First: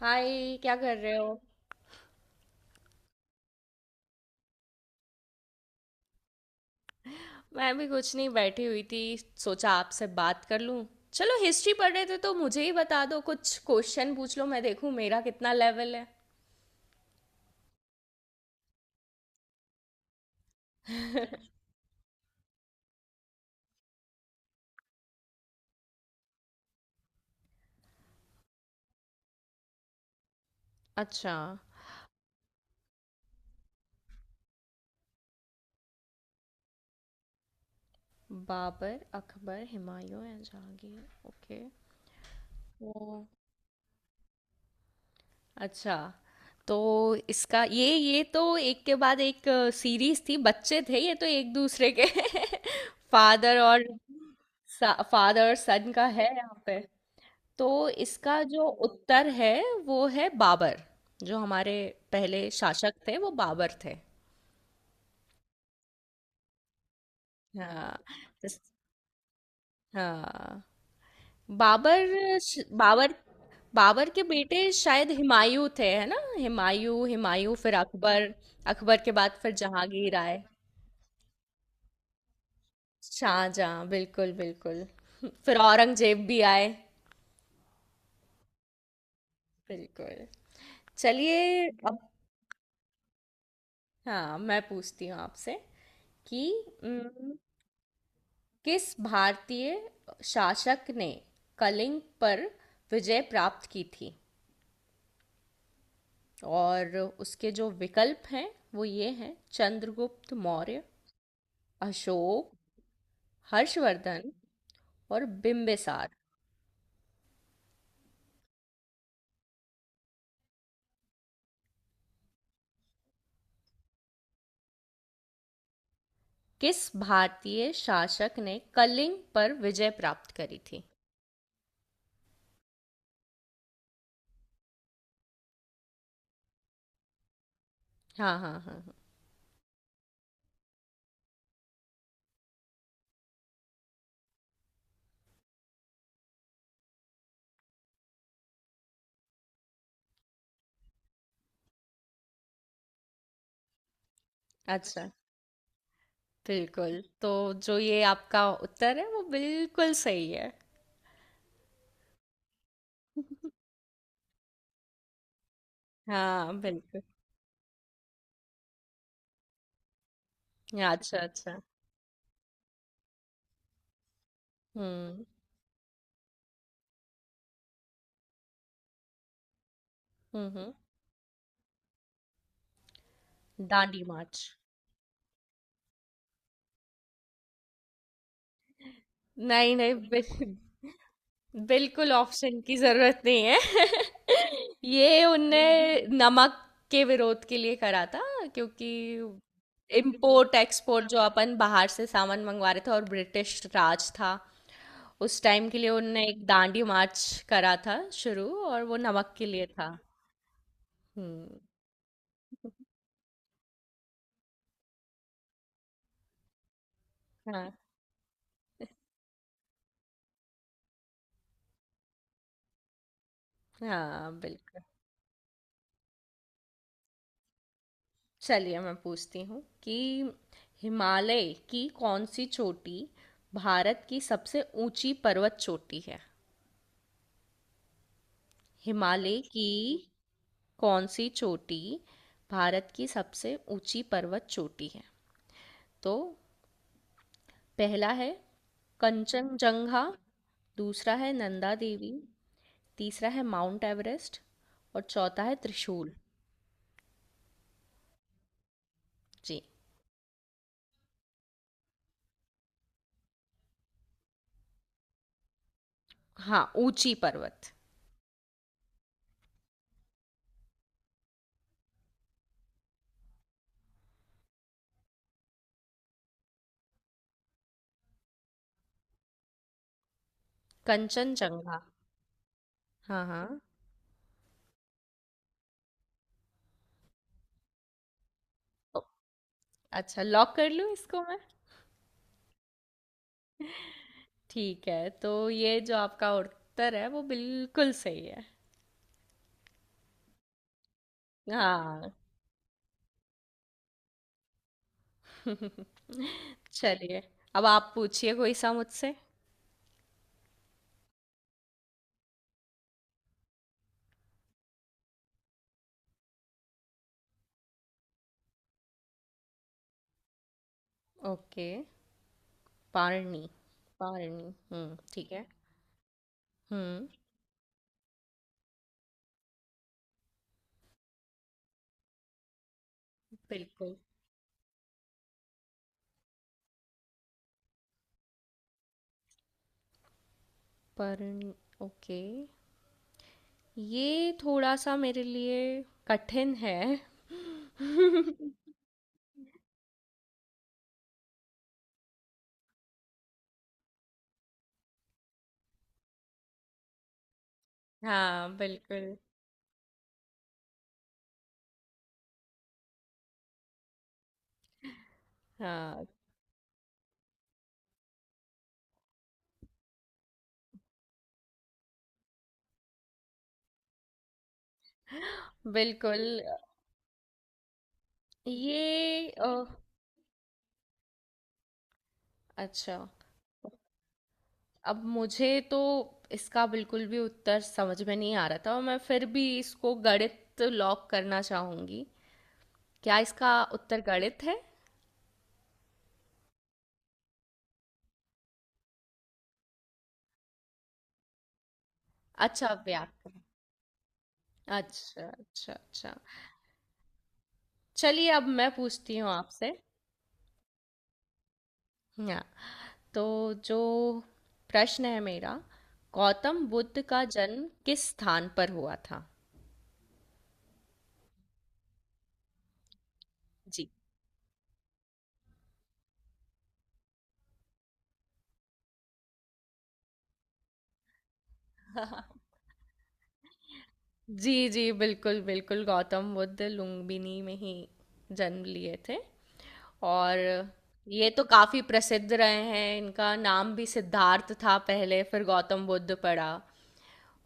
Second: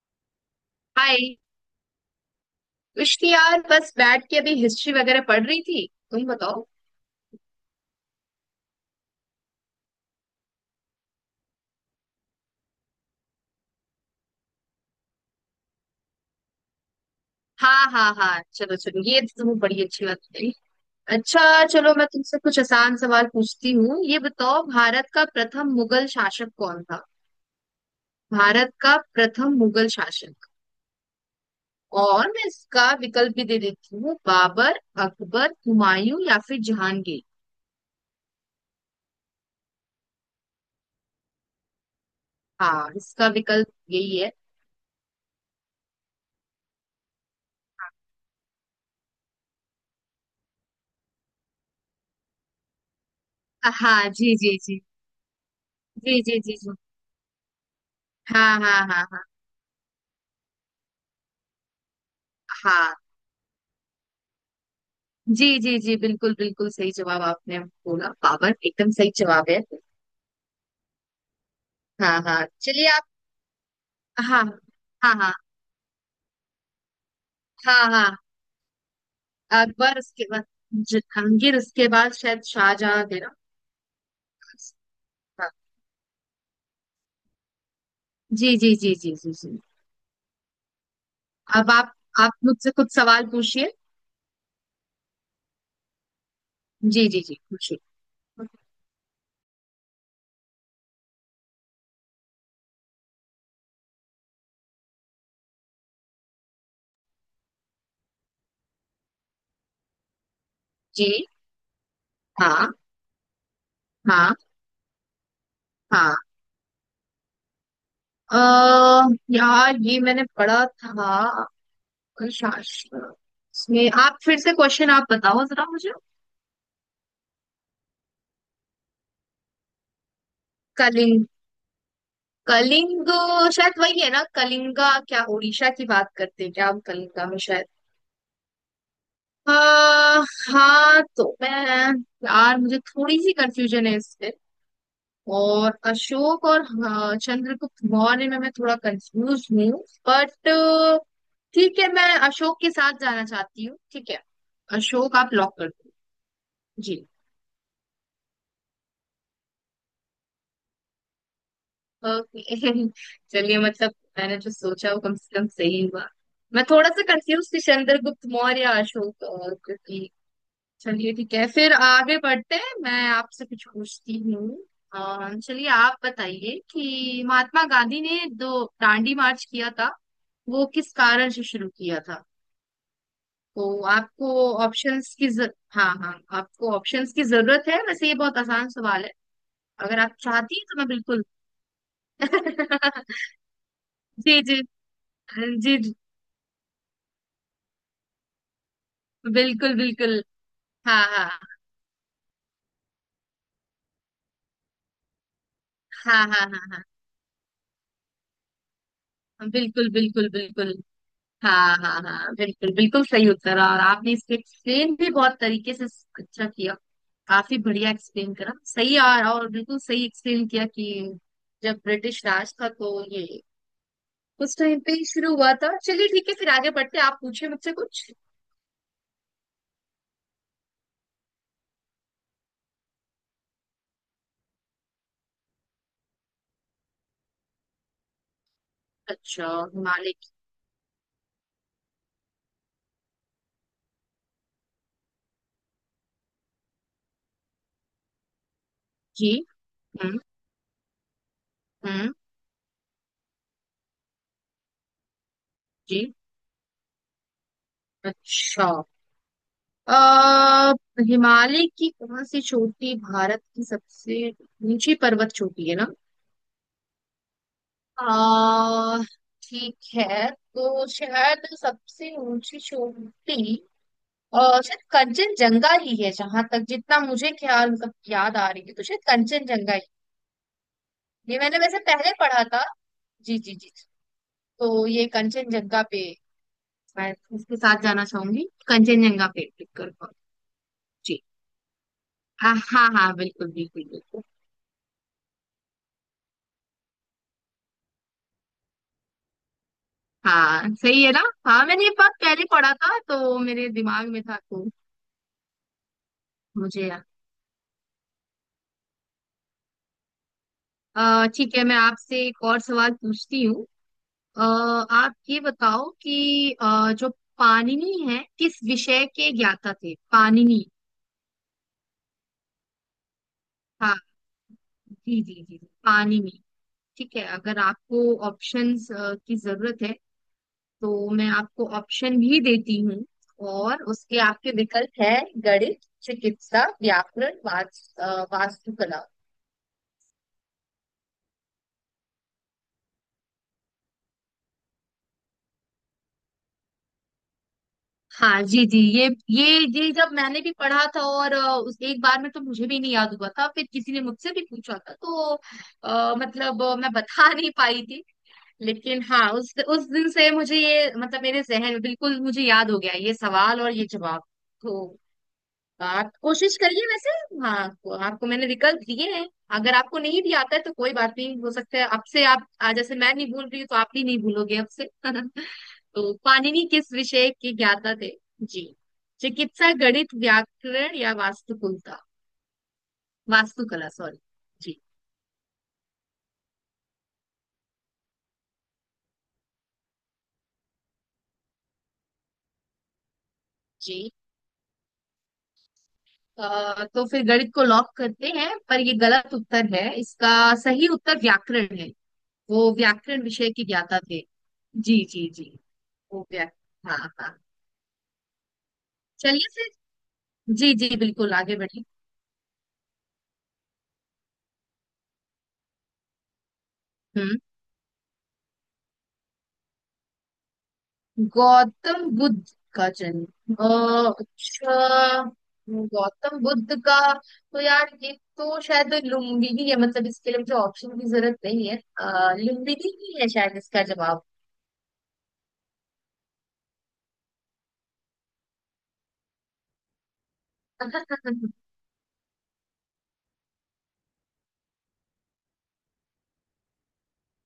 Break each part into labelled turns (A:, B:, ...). A: हाय, क्या कर रहे
B: हाय।
A: हो।
B: कुछ नहीं यार, बस बैठ के अभी हिस्ट्री वगैरह पढ़ रही थी। तुम बताओ।
A: मैं भी कुछ नहीं, बैठी हुई थी। सोचा आपसे बात कर लूं। चलो, हिस्ट्री पढ़ रहे थे तो मुझे ही बता दो, कुछ क्वेश्चन पूछ लो, मैं देखूं मेरा कितना लेवल है।
B: हाँ हाँ हाँ, चलो चलो, ये तो तुम्हें बड़ी अच्छी बात बताई। अच्छा, चलो मैं तुमसे कुछ आसान सवाल पूछती हूँ। ये बताओ, भारत का प्रथम मुगल शासक कौन था? भारत का प्रथम मुगल शासक।
A: अच्छा।
B: और मैं इसका विकल्प भी दे देती हूँ। बाबर, अकबर, हुमायूं या फिर जहांगीर।
A: बाबर, अकबर, हुमायूं या जहांगीर। ओके। ओ।
B: हाँ, इसका विकल्प यही है।
A: अच्छा। तो इसका ये तो एक के बाद एक सीरीज थी, बच्चे थे, ये तो एक दूसरे के फादर और
B: हाँ, जी जी जी
A: सन का
B: जी
A: है
B: जी जी
A: यहाँ
B: जी।
A: पे। तो इसका
B: हाँ
A: जो
B: हाँ हाँ हाँ।
A: उत्तर है, वो है बाबर। जो हमारे पहले शासक
B: हाँ
A: थे, वो बाबर थे।
B: जी जी जी, बिल्कुल बिल्कुल सही जवाब आपने
A: हाँ।
B: बोला। पावर
A: इस-
B: एकदम सही जवाब है।
A: हाँ।
B: हाँ हाँ, चलिए आप।
A: बाबर। बाबर के
B: हाँ
A: बेटे शायद
B: हाँ हाँ
A: हुमायूं थे, है ना। हुमायूं, हुमायूं फिर
B: हाँ। हाँ,
A: अकबर। अकबर के बाद फिर
B: अकबर
A: जहांगीर
B: उसके
A: आए।
B: बाद, जहांगीर उसके बाद शायद शाहजहां थे ना।
A: शाहजहां, बिल्कुल बिल्कुल।
B: हाँ,
A: फिर औरंगजेब भी आए।
B: जी जी जी जी जी जी।
A: बिल्कुल। चलिए
B: अब आप
A: अब।
B: आप मुझसे कुछ सवाल पूछिए।
A: हाँ, मैं पूछती हूँ आपसे कि
B: जी जी जी, पूछिए।
A: किस भारतीय शासक ने कलिंग पर विजय प्राप्त की थी। और उसके जो विकल्प हैं वो ये हैं — चंद्रगुप्त मौर्य,
B: जी,
A: अशोक,
B: हाँ
A: हर्षवर्धन
B: हाँ
A: और बिम्बिसार।
B: हाँ। अः यार ये मैंने पढ़ा था, शास्त्र। इसमें आप फिर से क्वेश्चन आप बताओ जरा मुझे।
A: किस भारतीय शासक ने कलिंग पर विजय प्राप्त करी थी।
B: कलिंग, कलिंग। शायद वही है ना, कलिंगा क्या, उड़ीसा की बात करते हैं क्या हम, कलिंगा में शायद।
A: हाँ हाँ हाँ हाँ।
B: हाँ हाँ, तो मैं, यार मुझे थोड़ी सी कंफ्यूजन है इस पे। और अशोक, और हाँ, चंद्रगुप्त मौर्य में मैं थोड़ा कंफ्यूज हूँ। बट ठीक है, मैं अशोक के साथ जाना चाहती हूँ। ठीक है?
A: अच्छा।
B: अशोक आप लॉक कर दो।
A: बिल्कुल।
B: जी।
A: तो जो ये आपका उत्तर है, वो बिल्कुल सही है।
B: ओके चलिए, मतलब मैंने जो सोचा वो कम से कम सही हुआ।
A: हाँ
B: मैं थोड़ा
A: बिल्कुल।
B: सा कंफ्यूज थी चंद्रगुप्त मौर्य या अशोक, क्योंकि। चलिए
A: अच्छा
B: ठीक है,
A: अच्छा।
B: फिर आगे बढ़ते हैं। मैं आपसे कुछ पूछती हूँ।
A: हम्म।
B: चलिए, आप बताइए कि महात्मा गांधी ने जो दांडी मार्च किया था
A: हम्म
B: वो
A: हम्म,
B: किस कारण से शुरू किया था? तो
A: दांडी मार्च।
B: आपको ऑप्शंस की हाँ हाँ, आपको ऑप्शंस की जरूरत है? वैसे ये बहुत आसान सवाल है।
A: नहीं नहीं
B: अगर आप
A: बिल,
B: चाहती हैं तो मैं बिल्कुल
A: बिल्कुल ऑप्शन की जरूरत नहीं है।
B: जी जी
A: ये उनने
B: जी जी,
A: नमक के विरोध के लिए करा था। क्योंकि
B: बिल्कुल बिल्कुल।
A: इम्पोर्ट
B: हाँ
A: एक्सपोर्ट जो
B: हाँ
A: अपन बाहर से सामान मंगवा रहे थे, और ब्रिटिश राज था उस टाइम के लिए,
B: हाँ
A: उनने एक
B: हाँ हाँ हाँ
A: दांडी मार्च करा था शुरू, और वो नमक के
B: हाँ,
A: लिए
B: बिल्कुल
A: था।
B: बिल्कुल बिल्कुल।
A: हम्म।
B: हाँ हाँ हाँ, बिल्कुल बिल्कुल सही उत्तर। और आपने इसको एक्सप्लेन भी बहुत तरीके से अच्छा किया। काफी
A: हाँ
B: बढ़िया एक्सप्लेन करा, सही और बिल्कुल सही एक्सप्लेन किया कि जब ब्रिटिश राज था तो ये
A: हाँ
B: उस टाइम
A: बिल्कुल।
B: पे ही शुरू हुआ था। चलिए ठीक है फिर आगे बढ़ते हैं। आप पूछे मुझसे कुछ।
A: चलिए मैं पूछती हूँ कि हिमालय की कौन सी चोटी भारत की सबसे ऊंची पर्वत चोटी है। हिमालय
B: अच्छा,
A: की
B: हिमालय की।
A: कौन सी चोटी भारत की सबसे ऊंची पर्वत चोटी है। तो पहला है
B: जी,
A: कंचनजंगा,
B: हम्म
A: दूसरा है नंदा देवी,
B: हम्म,
A: तीसरा है माउंट एवरेस्ट और चौथा है
B: जी,
A: त्रिशूल।
B: अच्छा।
A: जी।
B: अः हिमालय की कौन सी चोटी भारत की सबसे ऊंची पर्वत चोटी है ना?
A: हाँ, ऊंची पर्वत।
B: आ, ठीक है, तो शायद सबसे ऊंची चोटी और शायद कंचनजंगा ही है, जहां तक जितना मुझे ख्याल, मतलब याद आ रही है, तो शायद कंचनजंगा ही। ये मैंने वैसे
A: कंचनजंगा।
B: पहले पढ़ा था।
A: हाँ
B: जी जी
A: हाँ।
B: जी। तो ये कंचनजंगा पे, मैं इसके साथ जाना चाहूंगी,
A: ओ,
B: कंचनजंगा पे क्लिक कर पाऊँ।
A: अच्छा, लॉक कर लूँ
B: जी,
A: इसको।
B: हाँ हाँ हाँ, बिल्कुल बिल्कुल बिल्कुल।
A: ठीक है, तो ये जो आपका उत्तर है वो बिल्कुल सही है।
B: हाँ सही है ना? हाँ, मैंने ये
A: हाँ।
B: बात पहले पढ़ा था तो मेरे दिमाग में था, तो मुझे याद।
A: चलिए अब आप पूछिए कोई सा मुझसे।
B: ठीक है, मैं आपसे एक और सवाल पूछती हूँ। आप ये बताओ कि जो पाणिनि है किस विषय के ज्ञाता थे, पाणिनि?
A: ओके। पारणी।
B: हाँ,
A: पारणी, हम्म,
B: जी
A: ठीक
B: जी जी
A: है।
B: जी, पाणिनि।
A: हम्म।
B: ठीक है, अगर आपको ऑप्शंस की जरूरत है तो मैं आपको ऑप्शन भी देती हूँ। और
A: बिल्कुल।
B: उसके आपके विकल्प है — गणित, चिकित्सा, व्याकरण, वास्तुकला।
A: पारणी, ओके। ये थोड़ा सा मेरे लिए कठिन है।
B: हाँ जी जी, ये जब मैंने भी पढ़ा था, और उस एक बार में तो मुझे भी नहीं याद हुआ था, फिर किसी ने मुझसे भी पूछा था तो, मतलब मैं बता नहीं पाई थी।
A: हाँ
B: लेकिन
A: बिल्कुल।
B: हाँ, उस दिन से मुझे ये, मतलब मेरे जहन में बिल्कुल मुझे याद हो गया ये सवाल और ये जवाब। तो
A: हाँ
B: आप कोशिश करिए वैसे। हाँ, आपको मैंने विकल्प दिए हैं। अगर आपको नहीं भी आता है तो कोई बात नहीं, हो सकता है अब से आप, आज जैसे मैं नहीं भूल रही हूँ तो आप भी नहीं भूलोगे अब से तो
A: बिल्कुल।
B: पाणिनि किस विषय के ज्ञाता थे? जी,
A: ये अ,
B: चिकित्सा, गणित, व्याकरण या वास्तुकुलता
A: अच्छा।
B: वास्तुकला सॉरी। जी
A: अब मुझे तो इसका बिल्कुल भी उत्तर समझ में नहीं आ रहा, था और मैं फिर भी इसको गणित लॉक करना चाहूंगी। क्या इसका उत्तर
B: जी।
A: गणित है।
B: तो फिर गणित को लॉक करते हैं, पर ये गलत उत्तर है इसका। सही उत्तर व्याकरण है। वो
A: अच्छा,
B: व्याकरण
A: व्याकरण।
B: विषय के ज्ञाता थे। जी
A: अच्छा
B: जी जी,
A: अच्छा अच्छा।
B: वो व्याकरण, हाँ हाँ।
A: चलिए अब मैं पूछती हूँ
B: चलिए फिर,
A: आपसे।
B: जी जी, बिल्कुल आगे बढ़िए।
A: हाँ। तो जो प्रश्न है मेरा — गौतम बुद्ध का
B: हम्म,
A: जन्म किस स्थान पर हुआ था।
B: गौतम बुद्ध का जन्म,
A: जी।
B: अच्छा, गौतम बुद्ध का। तो यार ये तो शायद लुम्बिनी है, मतलब इसके लिए मुझे ऑप्शन की जरूरत नहीं है, लुम्बिनी ही है शायद इसका जवाब।
A: जी जी, बिल्कुल बिल्कुल। गौतम बुद्ध लुम्बिनी में ही जन्म लिए थे। और ये तो काफी प्रसिद्ध रहे हैं। इनका नाम भी सिद्धार्थ था पहले, फिर गौतम बुद्ध पड़ा।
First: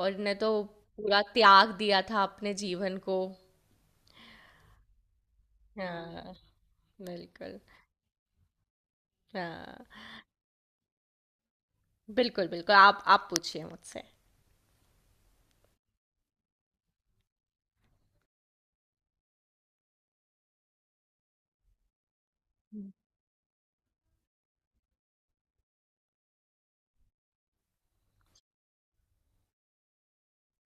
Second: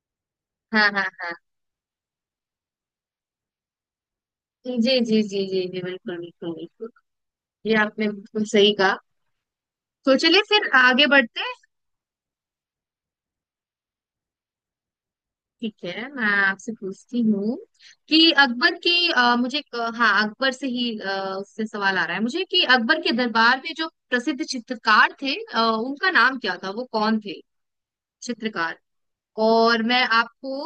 A: और इन्हें तो
B: हाँ हाँ
A: पूरा
B: हाँ,
A: त्याग दिया था अपने जीवन को।
B: जी जी जी जी जी, बिल्कुल
A: हाँ
B: बिल्कुल बिल्कुल,
A: बिल्कुल।
B: ये आपने बिल्कुल सही कहा।
A: हाँ
B: तो चलिए फिर आगे बढ़ते हैं।
A: बिल्कुल बिल्कुल। आप पूछिए मुझसे।
B: ठीक है, मैं आपसे पूछती हूँ कि अकबर की, मुझे एक, हाँ, अकबर से ही, उससे सवाल आ रहा है मुझे कि
A: हम्म।
B: अकबर के दरबार में जो प्रसिद्ध चित्रकार थे, उनका नाम क्या था, वो कौन थे? चित्रकार। और मैं आपको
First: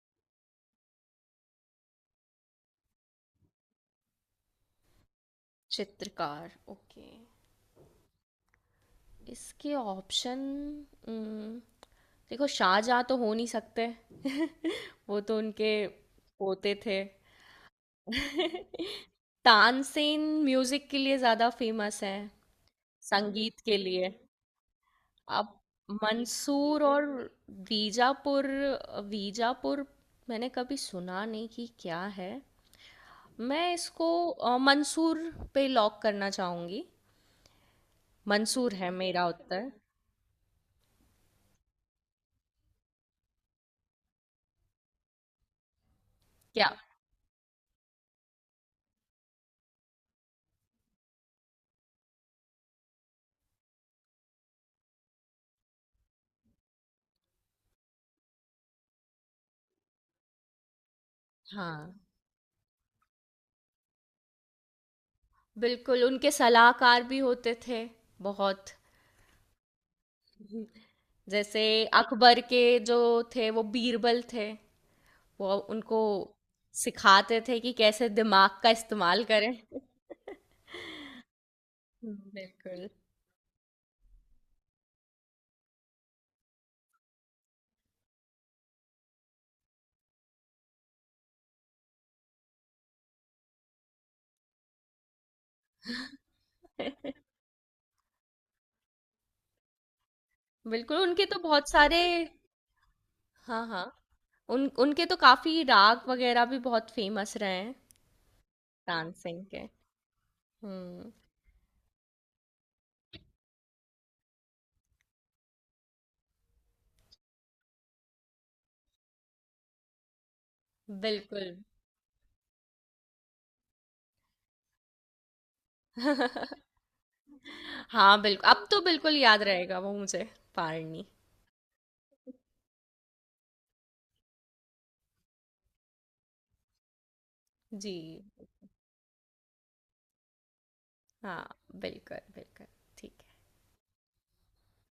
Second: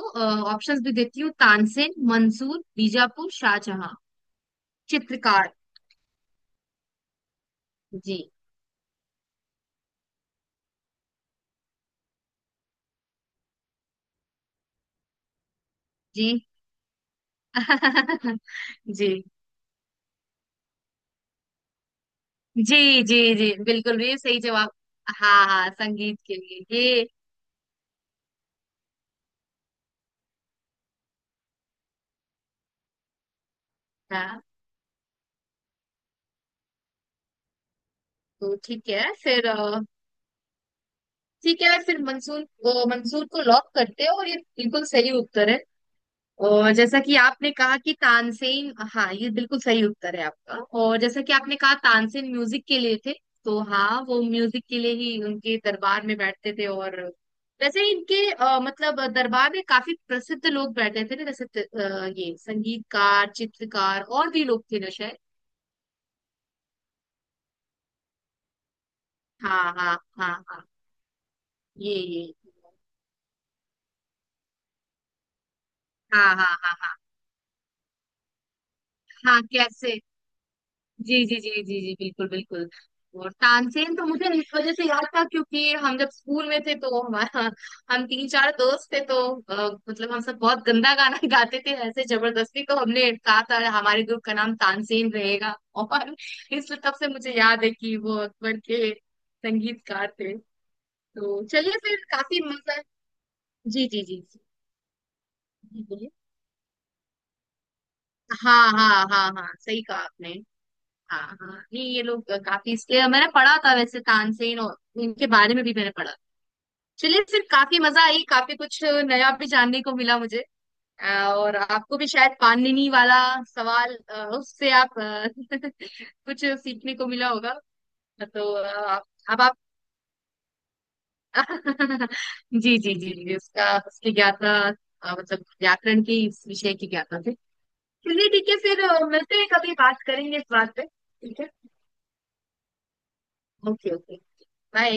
B: ऑप्शंस भी देती हूँ — तानसेन, मंसूर, बीजापुर, शाहजहां। चित्रकार।
A: चित्रकार, ओके।
B: जी
A: इसके ऑप्शन — देखो, शाहजहाँ तो हो नहीं सकते। वो तो उनके
B: जी
A: पोते थे।
B: जी
A: तानसेन म्यूजिक के लिए ज्यादा फेमस है।
B: जी जी जी,
A: संगीत के
B: बिल्कुल,
A: लिए।
B: ये सही जवाब। हाँ
A: अब
B: हाँ, संगीत के लिए
A: मंसूर और
B: ये।
A: वीजापुर। वीजापुर मैंने कभी सुना नहीं कि क्या है। मैं इसको
B: हाँ,
A: मंसूर पे लॉक करना चाहूंगी।
B: तो
A: मंसूर है
B: ठीक है
A: मेरा
B: फिर,
A: उत्तर।
B: ठीक है फिर मंसूर, मंसूर को लॉक करते हो, और ये बिल्कुल सही उत्तर है।
A: क्या।
B: और जैसा कि आपने कहा कि तानसेन, हाँ, ये बिल्कुल सही उत्तर है आपका। और जैसा कि आपने कहा, तानसेन म्यूजिक के लिए थे। तो हाँ, वो म्यूजिक के लिए ही उनके दरबार में बैठते थे, और वैसे ही इनके, मतलब दरबार में काफी प्रसिद्ध लोग बैठे थे ना, जैसे
A: हाँ
B: ये संगीतकार, चित्रकार और भी लोग थे ना शायद।
A: बिल्कुल, उनके सलाहकार भी होते थे बहुत।
B: हाँ हाँ हाँ हाँ,
A: जैसे
B: ये,
A: अकबर के जो थे वो बीरबल थे। वो उनको
B: हाँ हाँ हाँ हाँ
A: सिखाते थे कि कैसे दिमाग का इस्तेमाल
B: हाँ
A: करें।
B: कैसे, जी जी जी जी जी, बिल्कुल बिल्कुल।
A: बिल्कुल।
B: और तानसेन तो मुझे इस वजह से याद था क्योंकि हम जब स्कूल में थे तो हमारा हम तीन चार दोस्त थे, तो अ, मतलब हम सब बहुत गंदा गाना गाते थे ऐसे जबरदस्ती, तो हमने कहा था हमारे ग्रुप का नाम तानसेन रहेगा और इस तब से मुझे याद है कि वो अकबर के संगीतकार थे।
A: बिल्कुल, उनके तो
B: तो
A: बहुत
B: चलिए
A: सारे।
B: फिर काफी मजा,
A: हाँ हाँ।
B: जी जी जी जी
A: उन उनके तो काफी
B: जी,
A: राग
B: बोलिए।
A: वगैरह भी बहुत फेमस रहे हैं।
B: हाँ हाँ हाँ
A: डांसिंग
B: हाँ,
A: के।
B: सही कहा आपने।
A: हम्म।
B: हाँ हाँ हाँ। नहीं, ये लोग काफी, इसलिए मैंने पढ़ा था वैसे तानसेन, और इनके बारे में भी मैंने पढ़ा। चलिए फिर, काफी मजा आई, काफी कुछ नया भी जानने को मिला मुझे। अ,
A: बिल्कुल।
B: और आपको भी शायद पाणिनि वाला सवाल, उससे आप कुछ सीखने को मिला होगा।
A: हाँ बिल्कुल,
B: तो
A: अब तो
B: आप,
A: बिल्कुल
B: अब
A: याद
B: आप
A: रहेगा वो मुझे। पारनी।
B: जी जी जी जी, उसका उसकी ज्ञाता, मतलब व्याकरण की, इस विषय की ज्ञाता थे।
A: जी।
B: चलिए ठीक है फिर, मिलते हैं कभी, बात करेंगे इस बात पे, ठीक
A: हाँ
B: है।
A: बिल्कुल बिल्कुल। ठीक है।
B: Okay okay, bye.